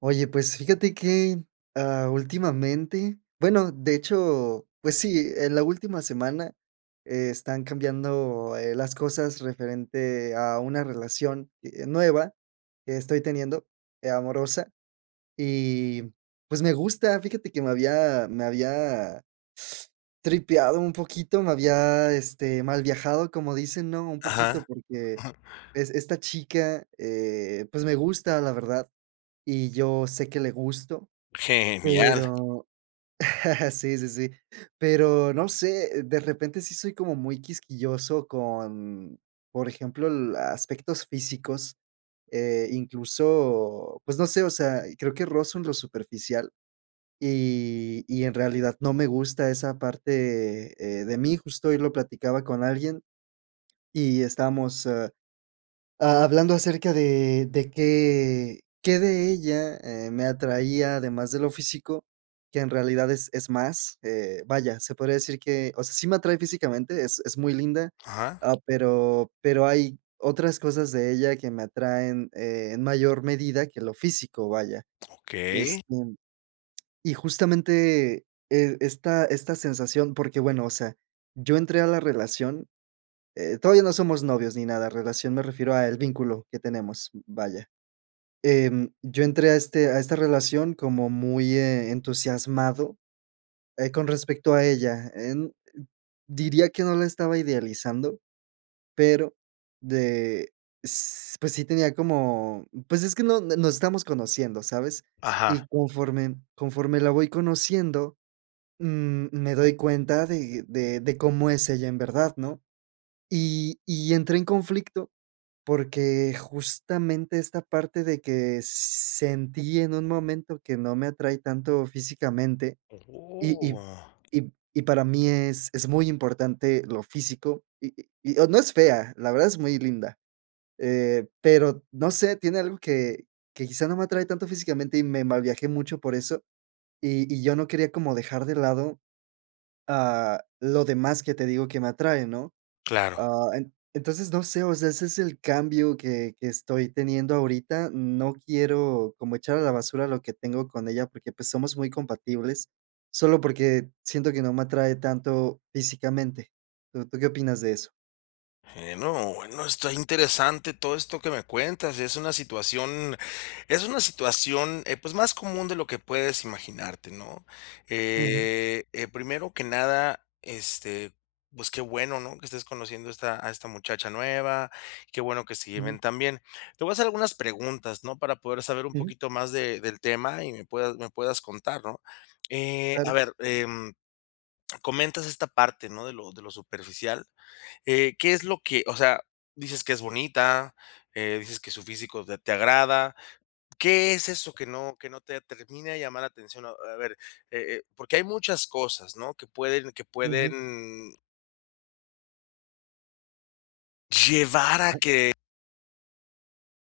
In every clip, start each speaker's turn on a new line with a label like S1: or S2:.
S1: Oye, pues fíjate que, ah, últimamente bueno, de hecho, pues sí, en la última semana están cambiando, eh, las cosas, referente a una relación, eh, nueva que estoy teniendo, eh, amorosa. Y, pues, me gusta. Fíjate que me había me había tripeado un poquito, me había, este, mal viajado, como dicen, ¿no? Un poquito,
S2: Ajá.
S1: porque, es esta chica, eh, pues, me gusta la verdad, y yo sé que le gusto,
S2: Genial.
S1: pero sí, sí, sí. Pero no sé de repente sí, soy como muy quisquilloso con, por ejemplo, la aspectos físicos, eh, incluso, pues, no sé, o sea, creo que rozo en lo superficial. Y y en realidad no me gusta esa parte, eh, de mí. Justo hoy lo platicaba con alguien y estamos, ah, hablando acerca de de qué qué de ella, eh, me atraía además de lo físico, que en realidad es es más, eh, vaya, se podría decir que, o sea, sí me atrae físicamente, es es muy linda.
S2: Ajá.
S1: Ah, pero pero hay otras cosas de ella que me atraen, eh, en mayor medida que lo físico, vaya.
S2: Okey.
S1: Este, y justamente, eh, esta esta sensación porque bueno o sea, yo entré a la relación, eh, todavía no somos novios ni nada, relación, me refiero al vínculo que tenemos, vaya. Em, yo entré a este a esta relación como muy, eh, entusiasmado, eh, con respecto a ella, eh, diría que no la estaba idealizando. Pero de s pues, sí tenía como, pues, es que no, nos estamos conociendo, ¿sabes?
S2: Ajá.
S1: Y conforme conforme la voy conociendo, mm, me doy cuenta de de de cómo es ella en verdad, ¿no? Y y entré en conflicto, porque justamente esta parte de que sentí en un momento que no me atrae tanto físicamente, y
S2: ¡Oh,
S1: y
S2: ah!
S1: y y para mí es es muy importante lo físico, y y, o no es fea, la verdad es muy linda, eh, pero no sé, tiene algo que que quizá, no me atrae tanto físicamente. Y me mal viajé mucho por eso, y y, yo no quería como dejar de lado, ah, lo demás que te digo que me atrae, ¿no?
S2: Claro.
S1: Ah, en entonces, no sé, o sea, ese es el cambio que que estoy teniendo ahorita. No quiero como echar a la basura lo que tengo con ella, porque, pues, somos muy compatibles solo porque siento que no me atrae tanto físicamente. ¿Tú tú qué opinas de eso?
S2: Eh, no, no. Está interesante todo esto que me cuentas. Es una situación es una situación, eh, pues más común de lo que puedes imaginarte, ¿no?
S1: Ujú.
S2: Eh, eh, primero que nada, este, pues qué bueno, ¿no?, que estés conociendo a esta a esta muchacha nueva, qué bueno que se
S1: Ujú.
S2: lleven tan bien. Te voy a hacer algunas preguntas, ¿no?, para poder saber un
S1: Ujú.
S2: poquito más de del tema y me puedas me puedas contar, ¿no? Eh, a
S1: Claro.
S2: ver, em, comentas esta parte, ¿no?, de lo de lo superficial, eh, ¿qué es lo que, o sea dices que es bonita, eh, dices que su físico de te agrada, ¿qué es eso que no que no te termina de llamar la atención?, eh, a ver, eh eh porque hay muchas cosas, ¿no?, que pueden que
S1: Ujú.
S2: pueden llevar a
S1: [unintelligible]
S2: que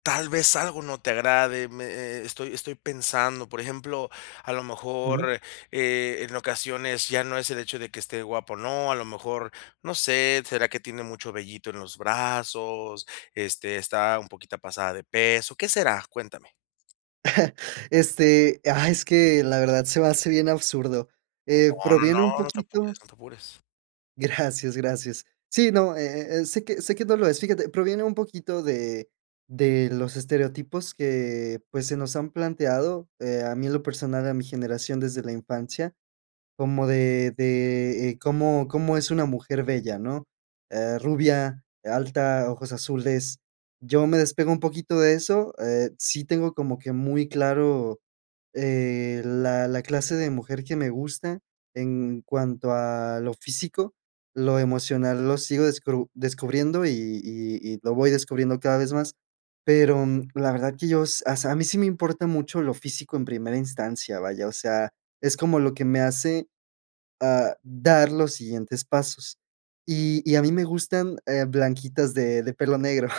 S2: tal vez algo no te agrade. Me eh eh estoy estoy pensando, por ejemplo, a lo
S1: Ujú.
S2: mejor, eh, en ocasiones ya no es el hecho de que esté guapa o no, a lo mejor, no sé, será que tiene mucho vellito en los brazos, este, está un poquito pasada de peso. ¿Qué será? Cuéntame.
S1: Este, ah, es que la verdad se me hace bien absurdo, eh,
S2: No, no,
S1: proviene un
S2: no, no te
S1: poquito
S2: apures no te apures.
S1: Gracias, gracias. Sí, no, eh eh, sé que sé que no lo es. Fíjate, proviene un poquito de de los estereotipos que pues, se nos han planteado, eh, a mí en lo personal, a mi generación desde la infancia como de de, eh, cómo cómo es una mujer bella, ¿no?, eh, rubia alta, ojos azules. Yo me despego un poquito de eso, eh, sí, tengo como que muy claro, eh, la la clase de mujer que me gusta en cuanto a lo físico, lo emocional lo sigo descru descubriendo y y y lo voy descubriendo cada vez más. Pero, mm, la verdad que yo s as a mí sí me importa mucho lo físico en primera instancia, vaya, o sea, es como lo que me hace, ah, dar los siguientes pasos. Y y a mí me gustan, eh, blanquitas de de pelo negro.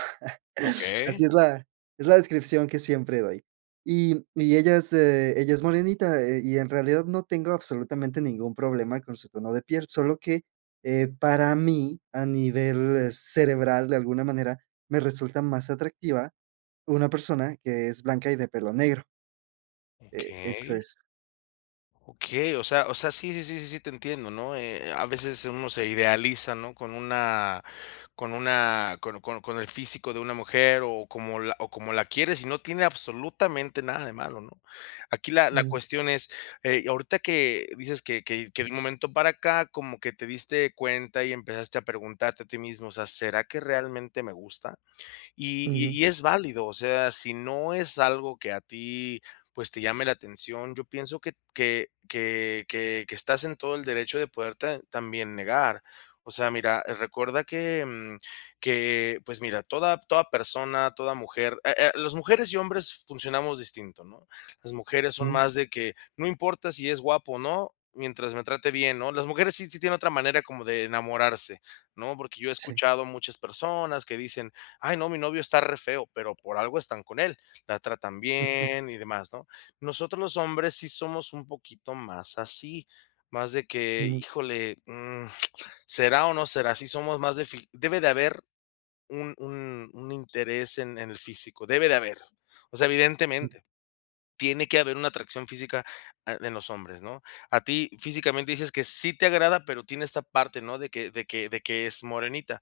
S1: Así
S2: Okey.
S1: es la es la descripción que siempre doy. Y y ella es, eh, ella es morenita, eh y en realidad no tengo absolutamente ningún problema con su tono de piel, solo que, eh, para mí, a nivel cerebral, de alguna manera me resulta más atractiva, una persona que es blanca y de pelo negro. Eh, eso
S2: Okey.
S1: es.
S2: Okey o sea o sea, sí, sí, sí, sí, sí, te entiendo, ¿no? Eh, a veces uno se idealiza, ¿no?, con una con una, con con con el físico de una mujer o como o como la quieres y no tiene absolutamente nada de malo, ¿no? Aquí la la
S1: Ujú.
S2: cuestión es, eh, ahorita que dices que que que de un momento para acá, como que te diste cuenta y empezaste a preguntarte a ti mismo, o sea: "¿Será que realmente me gusta?", y y
S1: Ujú.
S2: y es válido, o sea, si no es algo que a ti pues, te llame la atención, yo pienso que que que que que estás en todo el derecho de poderte, ah, también negar. O sea, mira, recuerda que, mm, que, pues mira, toda toda persona, toda mujer, eh, ah, las mujeres y hombres funcionamos distintos, ¿no? Las mujeres son
S1: Mm.
S2: más de que no importa si es guapo o no, mientras me trate bien, ¿no? Las mujeres sí sí tienen otra manera como de enamorarse, ¿no?, porque yo he
S1: Sí.
S2: escuchado muchas personas que dicen: "Ay, no, mi novio está re feo.", pero por algo están con él, la tratan
S1: Ujú.
S2: bien y demás, ¿no? Nosotros, los hombres sí somos un poquito más así, más de que:
S1: Ujú.
S2: "Híjole, mm, ¿será o no será?", sí somos más de fi debe de haber un un un interés en en el físico, debe de haber, o sea,
S1: Sí.
S2: evidentemente, tiene que haber una atracción física, ah, en los hombres, ¿no? A ti físicamente dices que sí te agrada, pero tiene esta parte, ¿no?, de que de que de que es morenita.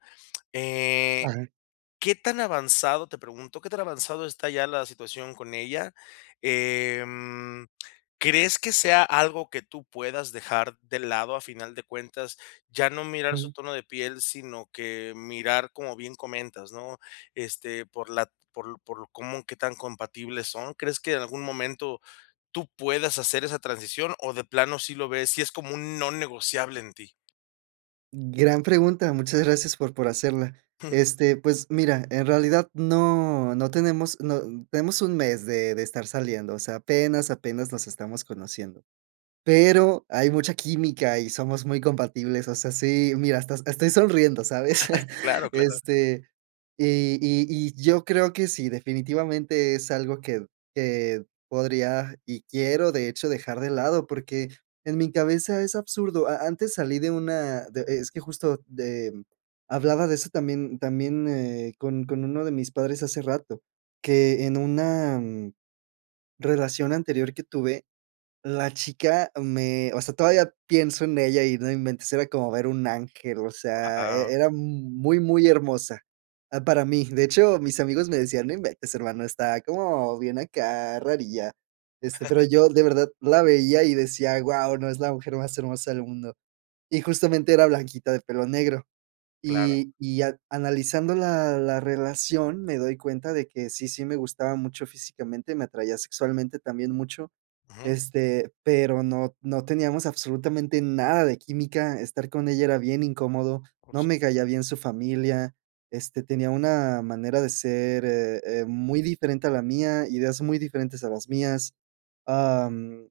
S2: Eh,
S1: Ajá.
S2: ¿qué tan avanzado?, te pregunto, ¿qué tan avanzado está ya la situación con ella? Em, ¿crees que sea algo que tú puedas dejar de lado a final de cuentas, ya no mirar su
S1: Ujú.
S2: tono de piel?, sino que mirar como bien comentas, ¿no?, este, por la por por cómo, ¿qué tan compatibles son? ¿Crees que en algún momento, tú puedas hacer esa transición, o de plano, si lo ves y es como un no negociable en ti?
S1: Gran pregunta. Muchas gracias por por hacerla. Este, pues mira, en realidad no no tenemos, no, tenemos 1, mes de de estar saliendo. O sea, apenas apenas nos estamos conociendo, pero, hay mucha química y somos muy compatibles. O sea, sí, mira hasta estoy sonriendo, ¿sabes?
S2: Claro, claro.
S1: Este, y y y yo creo que sí, definitivamente es algo que que podría, y quiero de hecho dejar de lado, porque en mi cabeza es absurdo. A antes salí de una de es que justo, de hablaba de eso también también, eh, con con uno de mis padres hace rato. Que en una, mm, relación anterior que tuve, la chica me, o sea, todavía pienso en ella y no inventes, era como ver un ángel. O sea,
S2: Wao.
S1: e era m muy, muy hermosa, ah, para mí. De hecho, mis amigos me decían: "no inventes hermano, está como bien acá, rarilla". Este, pero yo de verdad, la veía y decía: "guau, ¿no? Es la mujer más hermosa del mundo". Y justamente era blanquita, de pelo negro.
S2: Claro.
S1: Y y, a analizando la la relación, me doy cuenta de que sí sí, me gustaba mucho físicamente. Me atraía sexualmente, también mucho.
S2: Ujú.
S1: Este, pero no no teníamos absolutamente nada de química. Estar con ella era bien incómodo.
S2: Por
S1: No
S2: sup
S1: me caía bien su familia. Este, tenía una manera de ser, eh eh, muy diferente a la mía. Ideas muy diferentes a las mías. Am,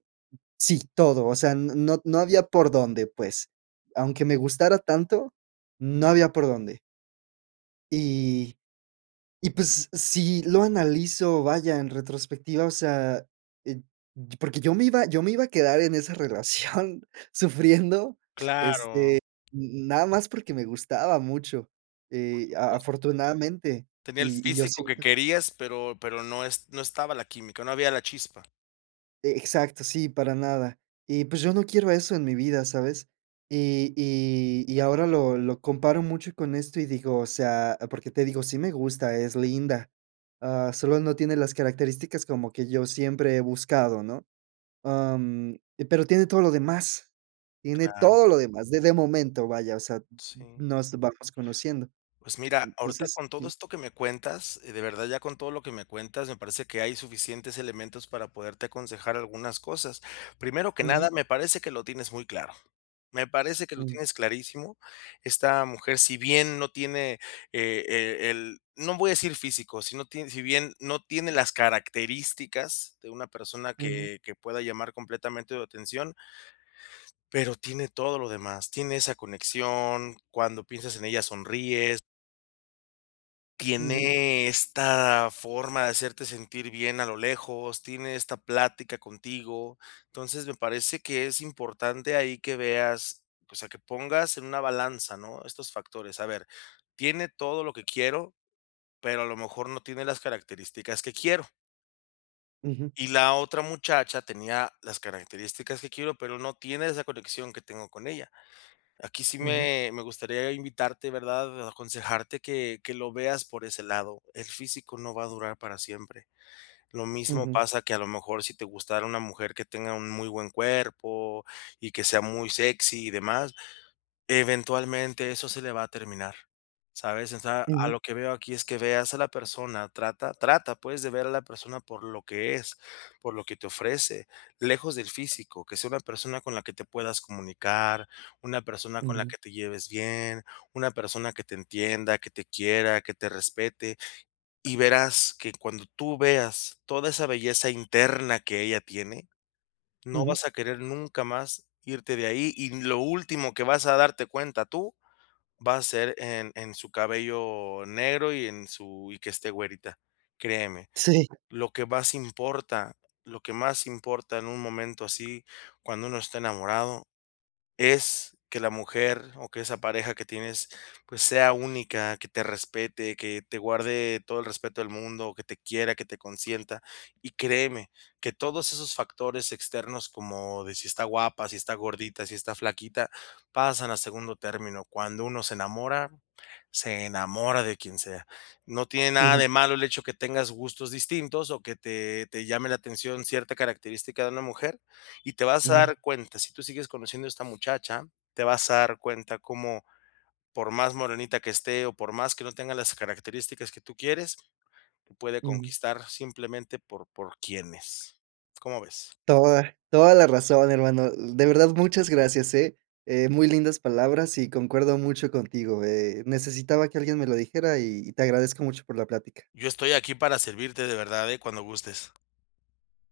S1: sí, todo. O sea, no no había por dónde, pues, aunque me gustara tanto, no había por dónde. Y, y pues sí lo analizo, vaya, en retrospectiva, o sea, eh, t porque yo me iba yo me iba a quedar en esa relación sufriendo, este,
S2: Claro.
S1: na nada más porque me gustaba mucho,
S2: Por
S1: eh, a
S2: supuesto.
S1: afortunadamente,
S2: Tenía el
S1: y y yo
S2: físico que
S1: siento
S2: querías, pero pero no es no estaba la química, no había la chispa.
S1: E exacto. Sí, para nada. Y pues yo no quiero eso en mi vida, ¿sabes?, y y y ahora lo lo comparo mucho con esto y digo o sea, porque te digo, sí, me gusta, es linda. Ah, solo no tiene las características como que yo siempre he buscado, ¿no? Am, pero tiene todo lo demás. Tiene
S2: Claro.
S1: todo lo demás de de momento, vaya, o sea, n n
S2: Sí.
S1: nos vamos conociendo.
S2: Pues mira, ahorita
S1: Entonces
S2: con todo
S1: sí.
S2: esto que me cuentas y de verdad, ya con todo lo que me cuentas, me parece que hay suficientes elementos para poderte aconsejar algunas cosas. Primero que nada,
S1: Ujú.
S2: me parece que lo tienes muy claro. Me parece que lo
S1: Mm.
S2: tienes clarísimo. Esta mujer, si bien no tiene eh -eh el, no voy a decir físico, si no ti si bien no tiene las características de una persona
S1: Ujú.
S2: que que pueda llamar completamente tu atención pero tiene todo lo demás. Tiene esa conexión, cuando piensas en ella, sonríes
S1: Ujú.
S2: Tiene esta forma de hacerte sentir bien a lo lejos, tiene esta plática contigo, entonces me parece que es importante ahí que veas, o sea, que pongas en una balanza, ¿no?, estos factores. A ver, tiene todo lo que quiero, pero a lo mejor no tiene las características que quiero.
S1: Ujú.
S2: Y la otra muchacha tenía las características que quiero, pero no tiene esa conexión que tengo con ella. Aquí sí
S1: Ujú.
S2: me me gustaría invitarte, ¿verdad?, aconsejarte que que lo veas por ese lado, el físico no va a durar para siempre. Lo mismo
S1: Ujú.
S2: pasa que a lo mejor si te gustara una mujer que tenga un muy buen cuerpo y que sea muy sexy y demás, eventualmente eso se le va a terminar, ¿sabes?, o sea, a
S1: Ujú.
S2: lo que veo aquí es que veas a la persona trata trata pues de ver a la persona por lo que es, por lo que te ofrece, lejos del físico, que sea una persona con la que te puedas comunicar, una persona con la
S1: Ujú.
S2: que te lleves bien, una persona que te entienda, que te quiera, que te respete y verás que cuando tú veas toda esa belleza interna que ella tiene, no
S1: Ujú.
S2: vas a querer nunca más irte de ahí, y lo último que vas a darte cuenta tú, va a ser en en su cabello negro y en su y que esté güerita. Créeme,
S1: Sí.
S2: lo que más importa lo que más importa en un momento así, cuando uno esté enamorado es que la mujer, o que esa pareja que tienes pues, sea única, que te respete, que te guarde todo el respeto del mundo o que te quiera, que te consienta y créeme que todos esos factores externos como de si está guapa, si está gordita, si está flaquita, pasan a segundo término cuando uno se enamora, se enamora de quien sea. No tiene nada
S1: Ujú.
S2: de malo el hecho de que tengas gustos distintos, o que te te llame la atención cierta característica de una mujer, y te vas a
S1: Ujú.
S2: dar cuenta si tú sigues conociendo a esta muchacha, te vas a dar cuenta cómo por más morenita que esté, o por más que no tenga las características que tú quieres, te puede
S1: Ujú.
S2: conquistar simplemente por por quién es, ¿cómo ves?
S1: Toda toda la razón, hermano, de verdad muchas gracias, eh eh muy lindas palabras y concuerdo mucho contigo, eh, necesitaba que alguien me lo dijera y y te agradezco mucho por la plática.
S2: Yo estoy aquí para servirte de verdad, eh, cuando gustes.